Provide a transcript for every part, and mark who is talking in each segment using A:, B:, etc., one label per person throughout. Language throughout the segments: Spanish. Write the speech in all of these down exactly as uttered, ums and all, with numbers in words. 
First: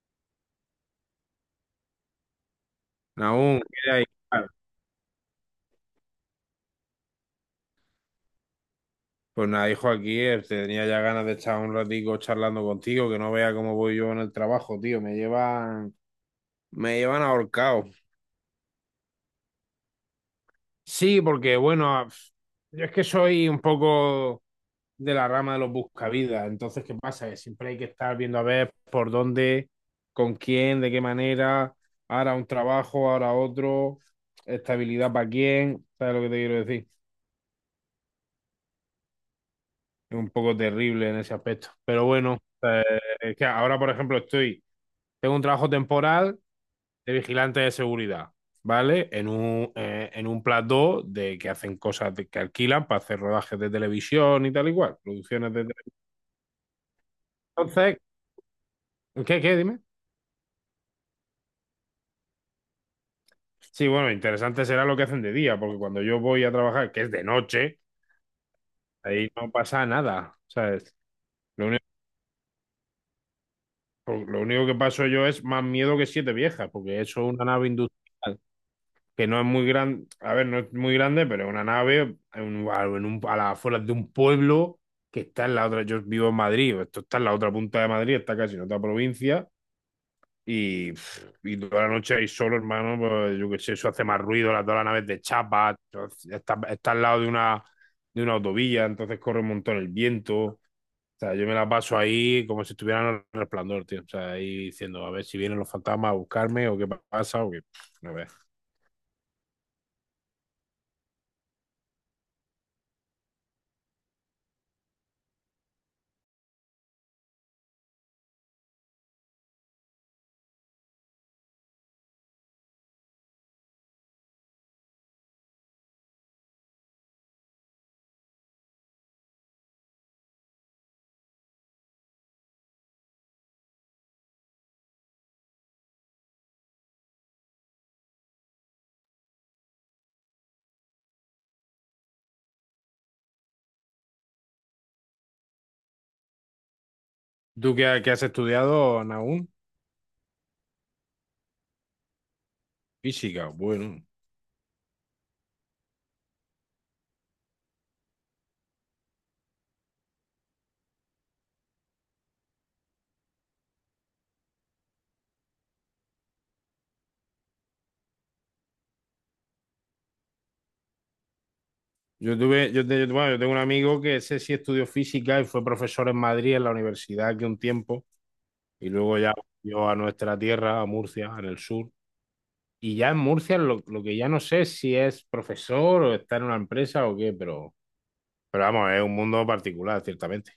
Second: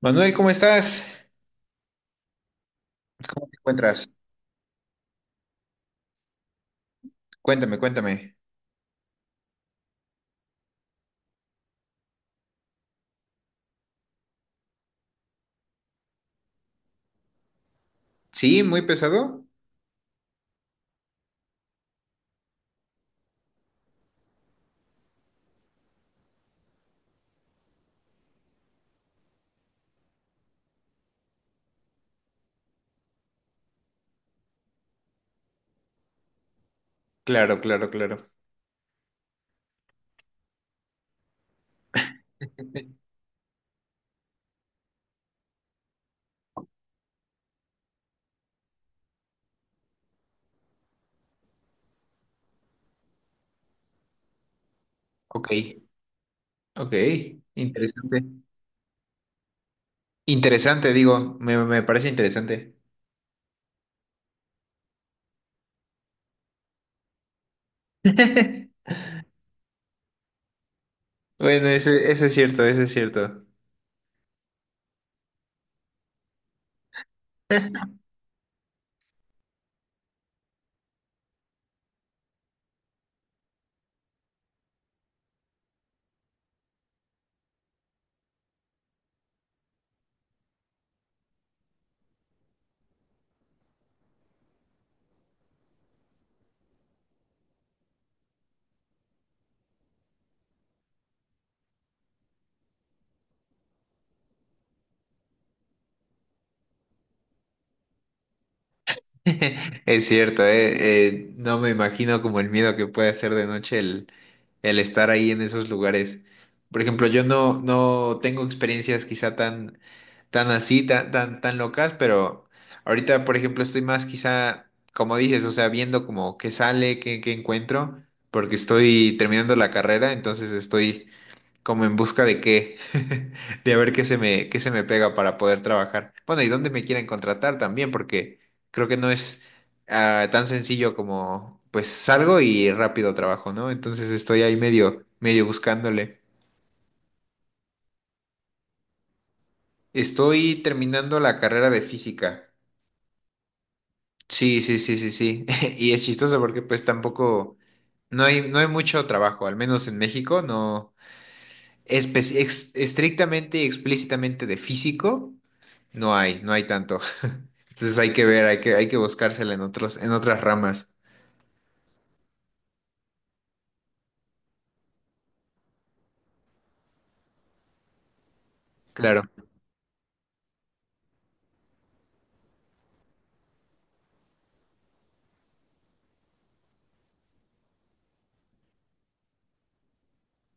A: Manuel, ¿cómo estás? ¿Cómo te
B: Nahum, ¿qué hay?
A: encuentras? Cuéntame, cuéntame.
B: Pues nada, hijo, aquí eh, tenía ya ganas de estar un ratico charlando contigo, que no vea cómo voy yo en el trabajo, tío. Me llevan, me llevan ahorcado.
A: ¿Sí? ¿Muy pesado?
B: Sí, porque bueno, a- yo es que soy un poco de la rama de los buscavidas. Entonces, ¿qué pasa? Que siempre hay que estar viendo a ver por dónde, con quién, de qué manera, ahora un trabajo, ahora otro, estabilidad para quién, ¿sabes lo que te quiero decir?
A: Claro, claro, claro.
B: Un poco terrible en ese aspecto. Pero bueno, eh, es que ahora, por ejemplo, estoy, tengo un trabajo temporal de vigilante de seguridad, ¿vale? En un, eh, en un plató de que hacen cosas de- que alquilan para hacer rodajes de televisión y tal y cual,
A: Ok,
B: producciones de tele-
A: ok.
B: entonces,
A: Interesante.
B: ¿qué, qué? Dime.
A: Interesante, digo, me, me parece interesante.
B: Sí, bueno, interesante será lo que hacen de día, porque cuando yo voy a trabajar, que es de noche, ahí no pasa nada, ¿sabes?
A: Bueno,
B: Lo único,
A: eso, eso es cierto, eso es cierto.
B: lo único que paso yo es más miedo que siete viejas, porque eso es una nave industrial, que no es muy grande. A ver, no es muy grande, pero es una nave en un- a, en un- a las afueras de un pueblo que está en la otra... Yo vivo en Madrid, esto está en la otra punta de Madrid, está casi en otra provincia, y, pff, y toda la noche ahí solo, hermano, pues yo qué sé, eso hace más ruido, las, todas las naves de chapa, entonces, está, está al lado de una, de una autovía, entonces corre un montón el viento, o sea, yo me la paso ahí como si estuviera en el resplandor, tío, o sea, ahí diciendo, a ver si vienen los fantasmas a buscarme o qué pasa, o qué, no veas.
A: Es cierto, eh, eh, no me imagino como el miedo que puede hacer de noche el, el estar ahí en esos lugares. Por ejemplo, yo no, no tengo experiencias quizá tan, tan así, tan, tan, tan locas, pero ahorita, por ejemplo, estoy más quizá, como dices, o sea, viendo como qué sale, qué, qué encuentro, porque estoy terminando la carrera, entonces estoy como en busca de qué, de a ver qué se me, qué se me pega para poder trabajar. Bueno, y dónde me quieren contratar también, porque creo que no es ah, tan sencillo como pues salgo y rápido trabajo, ¿no? Entonces estoy ahí medio, medio buscándole.
B: ¿Tú qué, ha- qué has estudiado, Nahum?
A: Estoy terminando la carrera de física.
B: Física, bueno.
A: Sí, sí, sí, sí, sí. Y es chistoso porque pues tampoco, no hay, no hay mucho trabajo, al menos en México, no espe- ex- estrictamente y explícitamente de físico. No hay, no hay tanto. Entonces hay que ver, hay que, hay que buscársela en otros, en otras ramas.
B: Yo tuve, yo, te- bueno, yo tengo un amigo que ese sí estudió física y fue profesor en Madrid, en la universidad, aquí un tiempo, y luego
A: Claro.
B: ya volvió a nuestra tierra, a Murcia, en el sur. Y ya en Murcia lo, lo que ya no sé es si es profesor o está en una empresa o qué, pero, pero vamos, es un mundo particular, ciertamente.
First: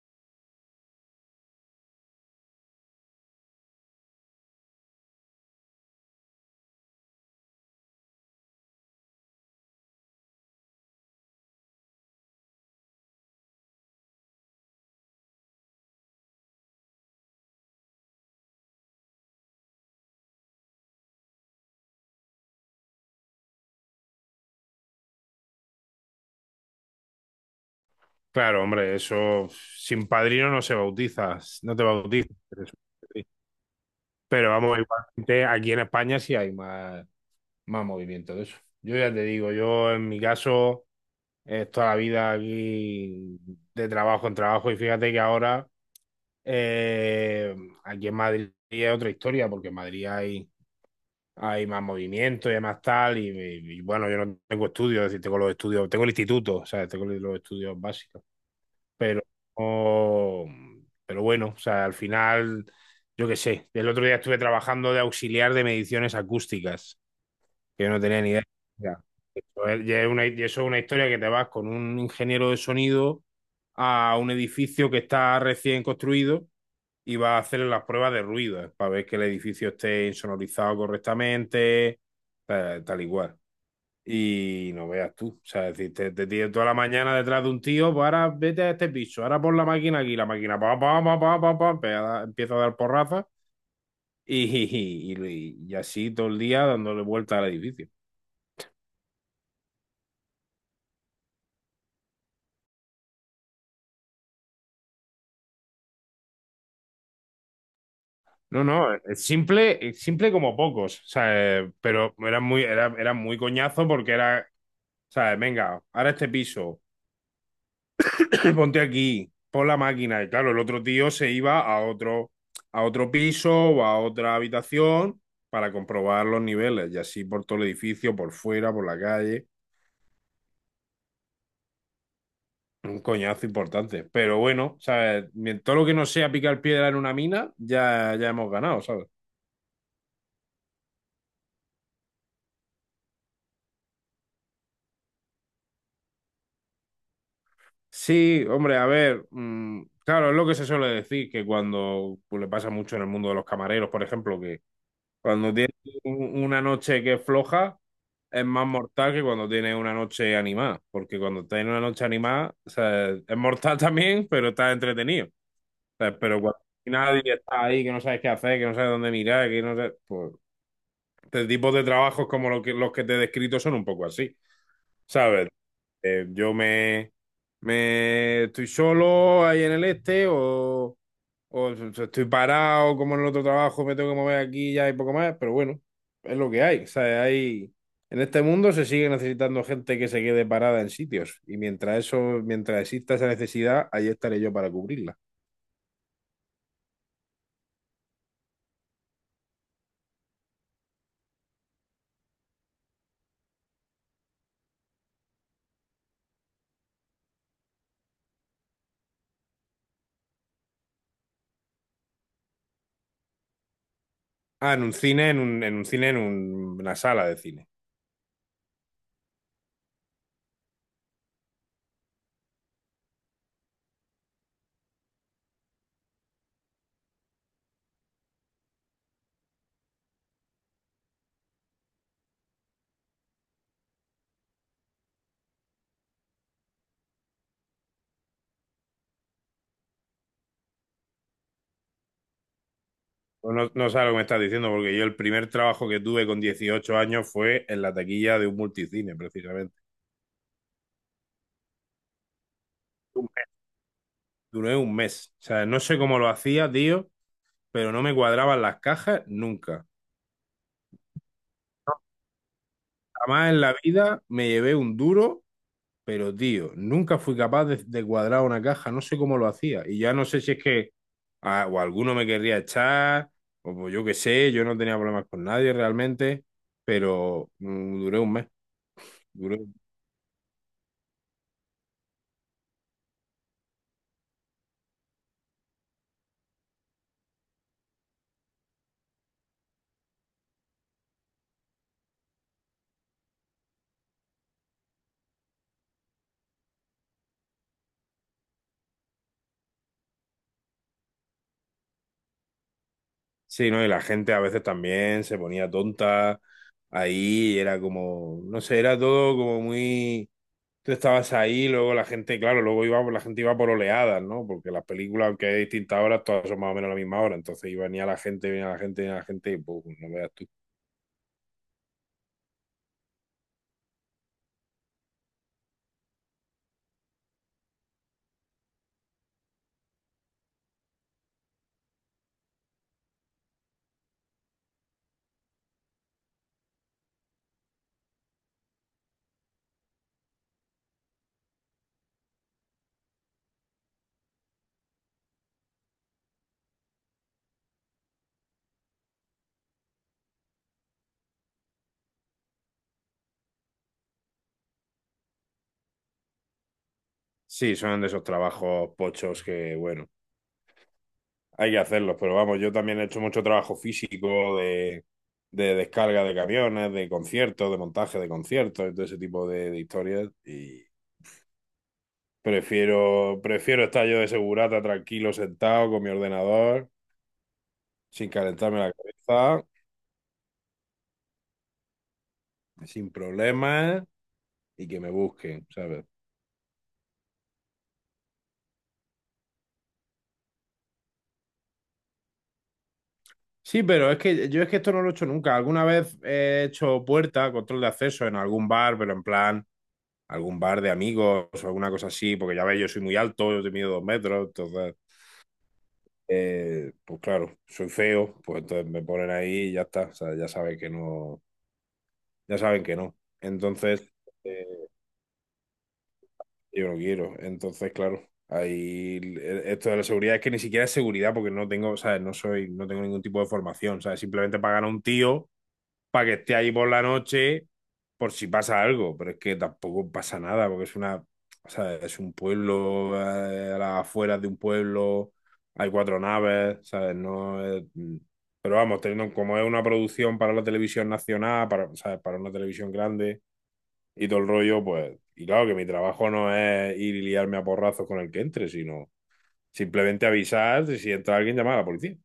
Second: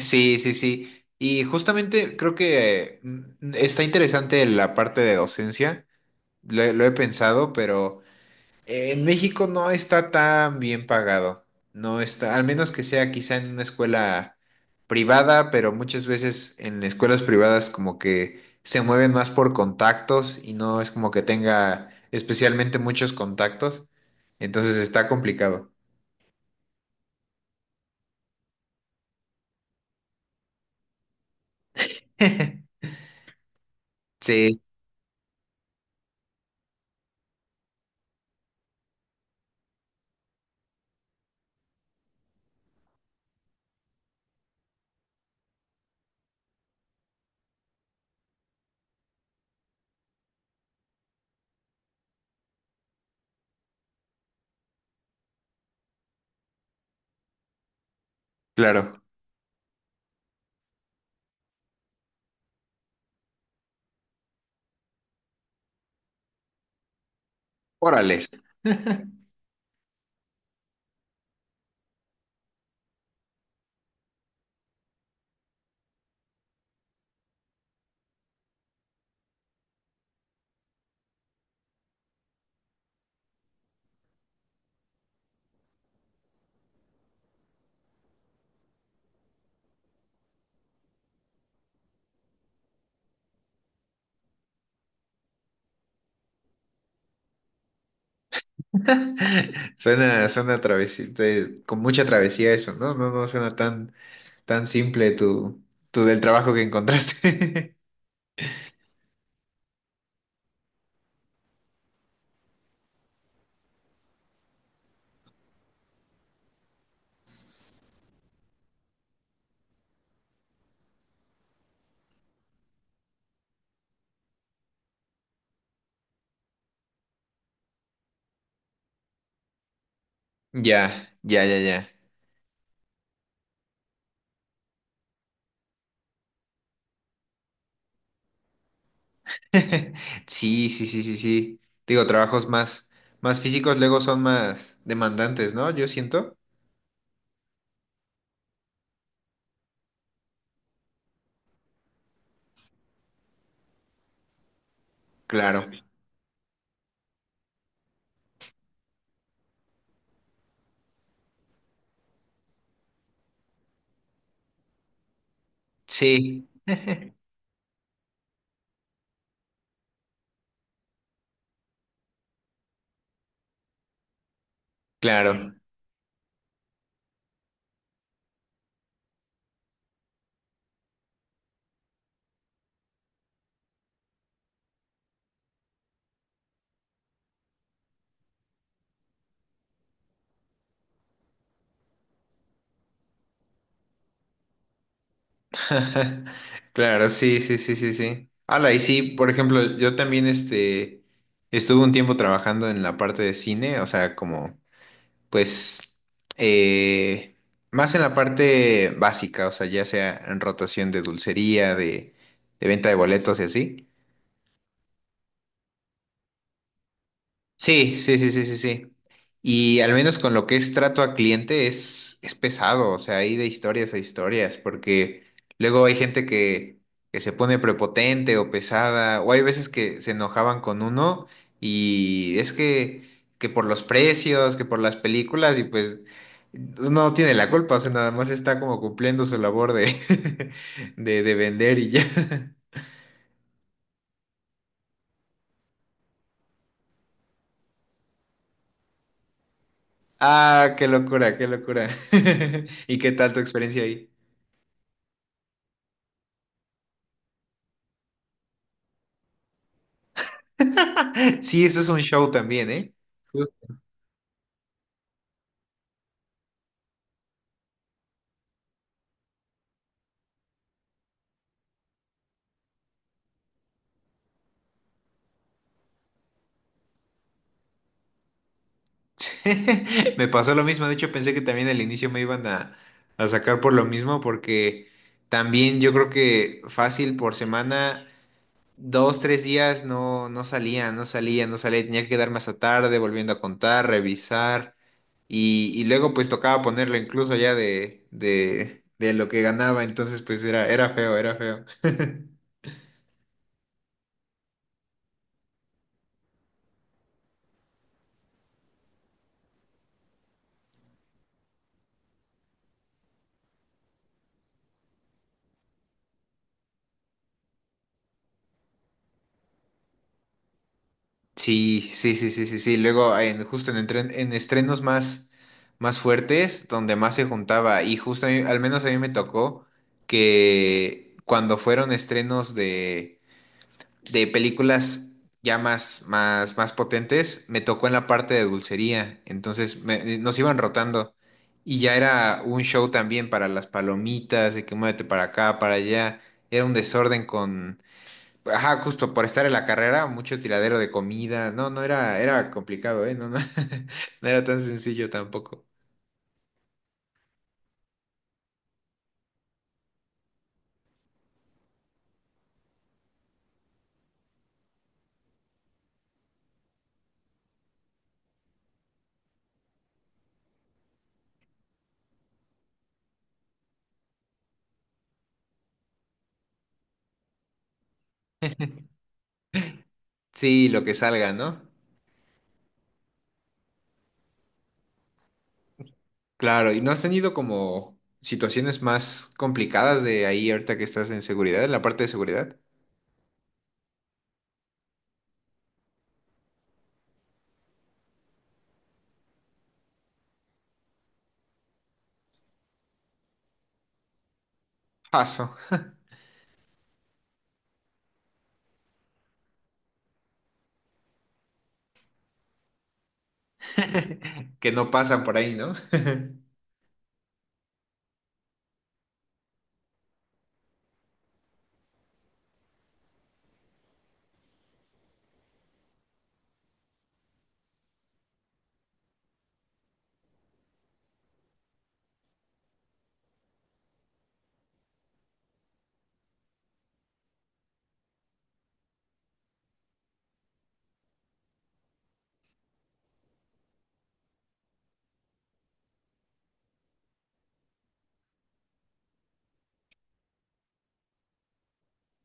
A: Sí, sí, sí. Y justamente creo que mm, está interesante la parte de docencia. Lo, he lo he pensado, pero en México no está tan bien pagado. No está, al menos que sea quizá en una escuela privada, pero muchas veces en escuelas privadas como que se mueven más por contactos y no es como que tenga especialmente muchos contactos. Entonces está complicado.
B: Claro, hombre, eso sin padrino no se bautiza, no te bautizas. Pero
A: Sí,
B: vamos, igualmente aquí en España sí hay más. Más movimiento de eso. Yo ya te digo, yo en mi caso es toda la vida aquí de trabajo en trabajo, y fíjate que ahora eh, aquí en Madrid es otra historia porque en Madrid hay, hay más movimiento y hay más tal y, y- bueno, yo no tengo estudios, es decir, tengo los estudios, tengo el instituto, o sea, tengo los estudios básicos,
A: claro.
B: pero, oh, pero bueno, o sea, al final, yo qué sé, el otro día estuve trabajando de auxiliar de mediciones acústicas que yo no tenía
A: Órales.
B: ni idea. Ya. Eso es, ya es una, y eso es una historia que te vas con un ingeniero de sonido a un edificio que está recién construido y vas a hacer las pruebas de ruido para ver que el edificio esté insonorizado correctamente, tal, tal y cual. Y no veas tú, o sea, es decir, te, te tienes toda la mañana detrás de un tío, pues ahora vete a este piso, ahora pon la máquina aquí, la máquina pa, pa, pa, pa, pa, pa, empe- a dar- empieza a dar porrazas y, y, y- y así todo el día dándole vuelta al edificio.
A: Suena, suena travesía, con mucha travesía eso, ¿no? No, no suena tan, tan simple tu, tu del trabajo que encontraste.
B: No, no, es simple, es simple como pocos, o sea, eh, pero era muy, era, era muy coñazo porque era, ¿sabes? Venga, ahora este piso, ponte aquí, pon la máquina. Y claro, el otro tío se iba a otro, a otro piso o a otra habitación para comprobar los niveles. Y así por todo el edificio, por fuera, por la calle.
A: Ya, ya, ya, ya.
B: Un coñazo importante. Pero bueno, ¿sabes? Mien- Todo lo que no sea picar piedra en una mina, ya, ya hemos ganado, ¿sabes?
A: Sí, sí, sí, sí, sí. Digo, trabajos más, más físicos luego son más demandantes, ¿no? Yo siento.
B: Sí, hombre, a ver, mm, claro, es lo que se suele decir, que cuando pues, le pasa mucho en el mundo de los camareros, por ejemplo, que cuando
A: Claro.
B: tienes un- una noche que es floja, es más mortal que cuando tienes una noche animada, porque cuando tienes una noche animada, o sea, es mortal también, pero estás entretenido. O sea, pero
A: Sí,
B: cuando nadie está ahí, que no sabes qué hacer, que no sabes dónde mirar, que no sabes, pues, este tipo de trabajos como lo que- los que te he descrito son un poco así. ¿Sabes?
A: claro.
B: Eh, yo me, me estoy solo ahí en el este o, o so, so estoy parado como en el otro trabajo, me tengo que mover aquí ya y poco más, pero bueno, es lo que hay. O sea, hay, en este mundo se sigue necesitando gente que se quede parada en sitios y mientras eso, mientras exista esa necesidad, ahí estaré yo para cubrirla.
A: Claro, sí, sí, sí, sí, sí. Ala, y sí, por ejemplo, yo también este estuve un tiempo trabajando en la parte de cine, o sea, como, pues, eh, más en la parte básica, o sea, ya sea en rotación de dulcería, de, de venta de boletos y así.
B: Ah, en un cine, en un, en un cine, en un- una sala de cine.
A: Sí, sí, sí, sí, sí, sí. Y al menos con lo que es trato a cliente es, es pesado, o sea, hay de historias a historias, porque luego hay gente que, que se pone prepotente o pesada, o hay veces que se enojaban con uno y es que, que por los precios, que por las películas, y pues uno no tiene la culpa, o sea, nada más está como cumpliendo su labor de, de, de vender y ya.
B: Pues no, no sabes lo que me estás diciendo, porque yo el primer trabajo que tuve con dieciocho años fue en la taquilla de un multicine, precisamente.
A: Ah, qué locura, qué locura. ¿Y qué tal tu experiencia ahí?
B: Duré un mes. O sea, no sé cómo lo hacía, tío, pero no me cuadraban las cajas nunca.
A: Sí, eso es un show también, ¿eh?
B: Jamás en
A: Justo.
B: la vida me llevé un duro, pero tío, nunca fui capaz de, de cuadrar una caja, no sé cómo lo hacía. Y ya no sé si es que ah, o alguno me querría echar, o pues yo qué sé, yo no tenía problemas con nadie realmente, pero mm, duré un mes. duré-
A: Me pasó lo mismo, de hecho pensé que también al inicio me iban a, a sacar por lo mismo, porque también yo creo que fácil por semana, dos, tres días no, no salía, no salía, no salía, tenía que quedarme hasta tarde volviendo a contar, revisar, y, y luego pues tocaba ponerlo incluso ya de, de, de lo que ganaba, entonces pues era, era feo, era feo.
B: Sí, ¿no? Y la gente a veces también se ponía tonta ahí, y era como, no sé, era todo como muy... Tú estabas ahí, luego la gente, claro, luego iba, la gente iba por oleadas, ¿no? Porque las películas, aunque hay distintas horas, todas son más o menos a la misma hora. Entonces iba venía la gente, venía la gente, venía la gente, y pues, no veas tú.
A: Sí, sí, sí, sí, sí, sí. Luego, en, justo en, entren- en estrenos más, más fuertes, donde más se juntaba, y justo a mí- al menos a mí me tocó que cuando fueron estrenos de, de películas ya más, más, más potentes, me tocó en la parte de dulcería. Entonces me- eh, nos iban rotando. Y ya era un show también para las palomitas, de que muévete para acá, para allá. Era un desorden. Ajá, justo por estar en la carrera, mucho tiradero de comida. No, no era, era complicado, ¿eh? No, no, no era tan sencillo tampoco.
B: Sí, son de esos trabajos pochos que, bueno, hay que hacerlos, pero vamos, yo también he hecho mucho trabajo físico de, de descarga de camiones, de conciertos, de montaje de conciertos, y todo ese tipo de, de historias. Y prefiero, prefiero estar yo de segurata, tranquilo, sentado con mi ordenador, sin calentarme la cabeza,
A: Sí, lo que salga, ¿no?
B: sin problemas, y que me busquen, ¿sabes?
A: Claro, ¿y no has tenido como situaciones más complicadas de ahí ahorita que estás en seguridad, en la parte de seguridad?
B: Sí, pero es que yo es que esto no lo he hecho nunca. Alguna vez he hecho puerta, control de acceso en algún bar, pero en plan, algún bar de amigos o alguna cosa así, porque ya veis, yo soy muy alto, yo te mido dos metros, entonces,
A: Paso,
B: eh, pues claro, soy feo, pues entonces me ponen ahí y ya está. O sea, ya saben que no, ya saben que no. Entonces,
A: que
B: eh,
A: no pasan por ahí, ¿no?
B: yo no quiero. Entonces, claro, ahí esto de la seguridad es que ni siquiera es seguridad porque no tengo, ¿sabes? No soy, no tengo ningún tipo de formación, ¿sabes? Simplemente pagan a un tío para que esté ahí por la noche por si pasa algo, pero es que tampoco pasa nada porque es una, o sea, es un pueblo, eh, a las afueras de un pueblo, hay cuatro naves, ¿sabes? No es... Pero vamos, teniendo como es una producción para la televisión nacional, para, ¿sabes? Para una televisión grande y todo el rollo, pues, y claro que mi trabajo no es ir y liarme a porrazos con el que entre, sino simplemente avisar y si entra alguien, llamar a la policía.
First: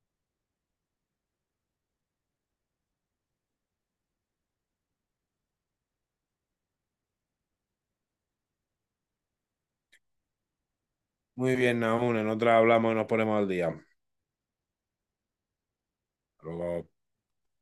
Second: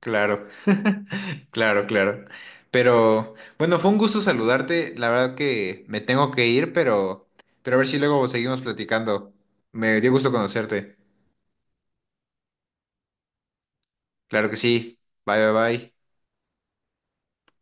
A: Claro, claro, claro. Pero bueno, fue un gusto saludarte. La verdad que me tengo que ir, pero, pero a ver si luego seguimos platicando. Me dio gusto conocerte.
B: Muy bien, Naún, en otra hablamos y nos ponemos al día.
A: Claro que sí. Bye, bye, bye.
B: Luego.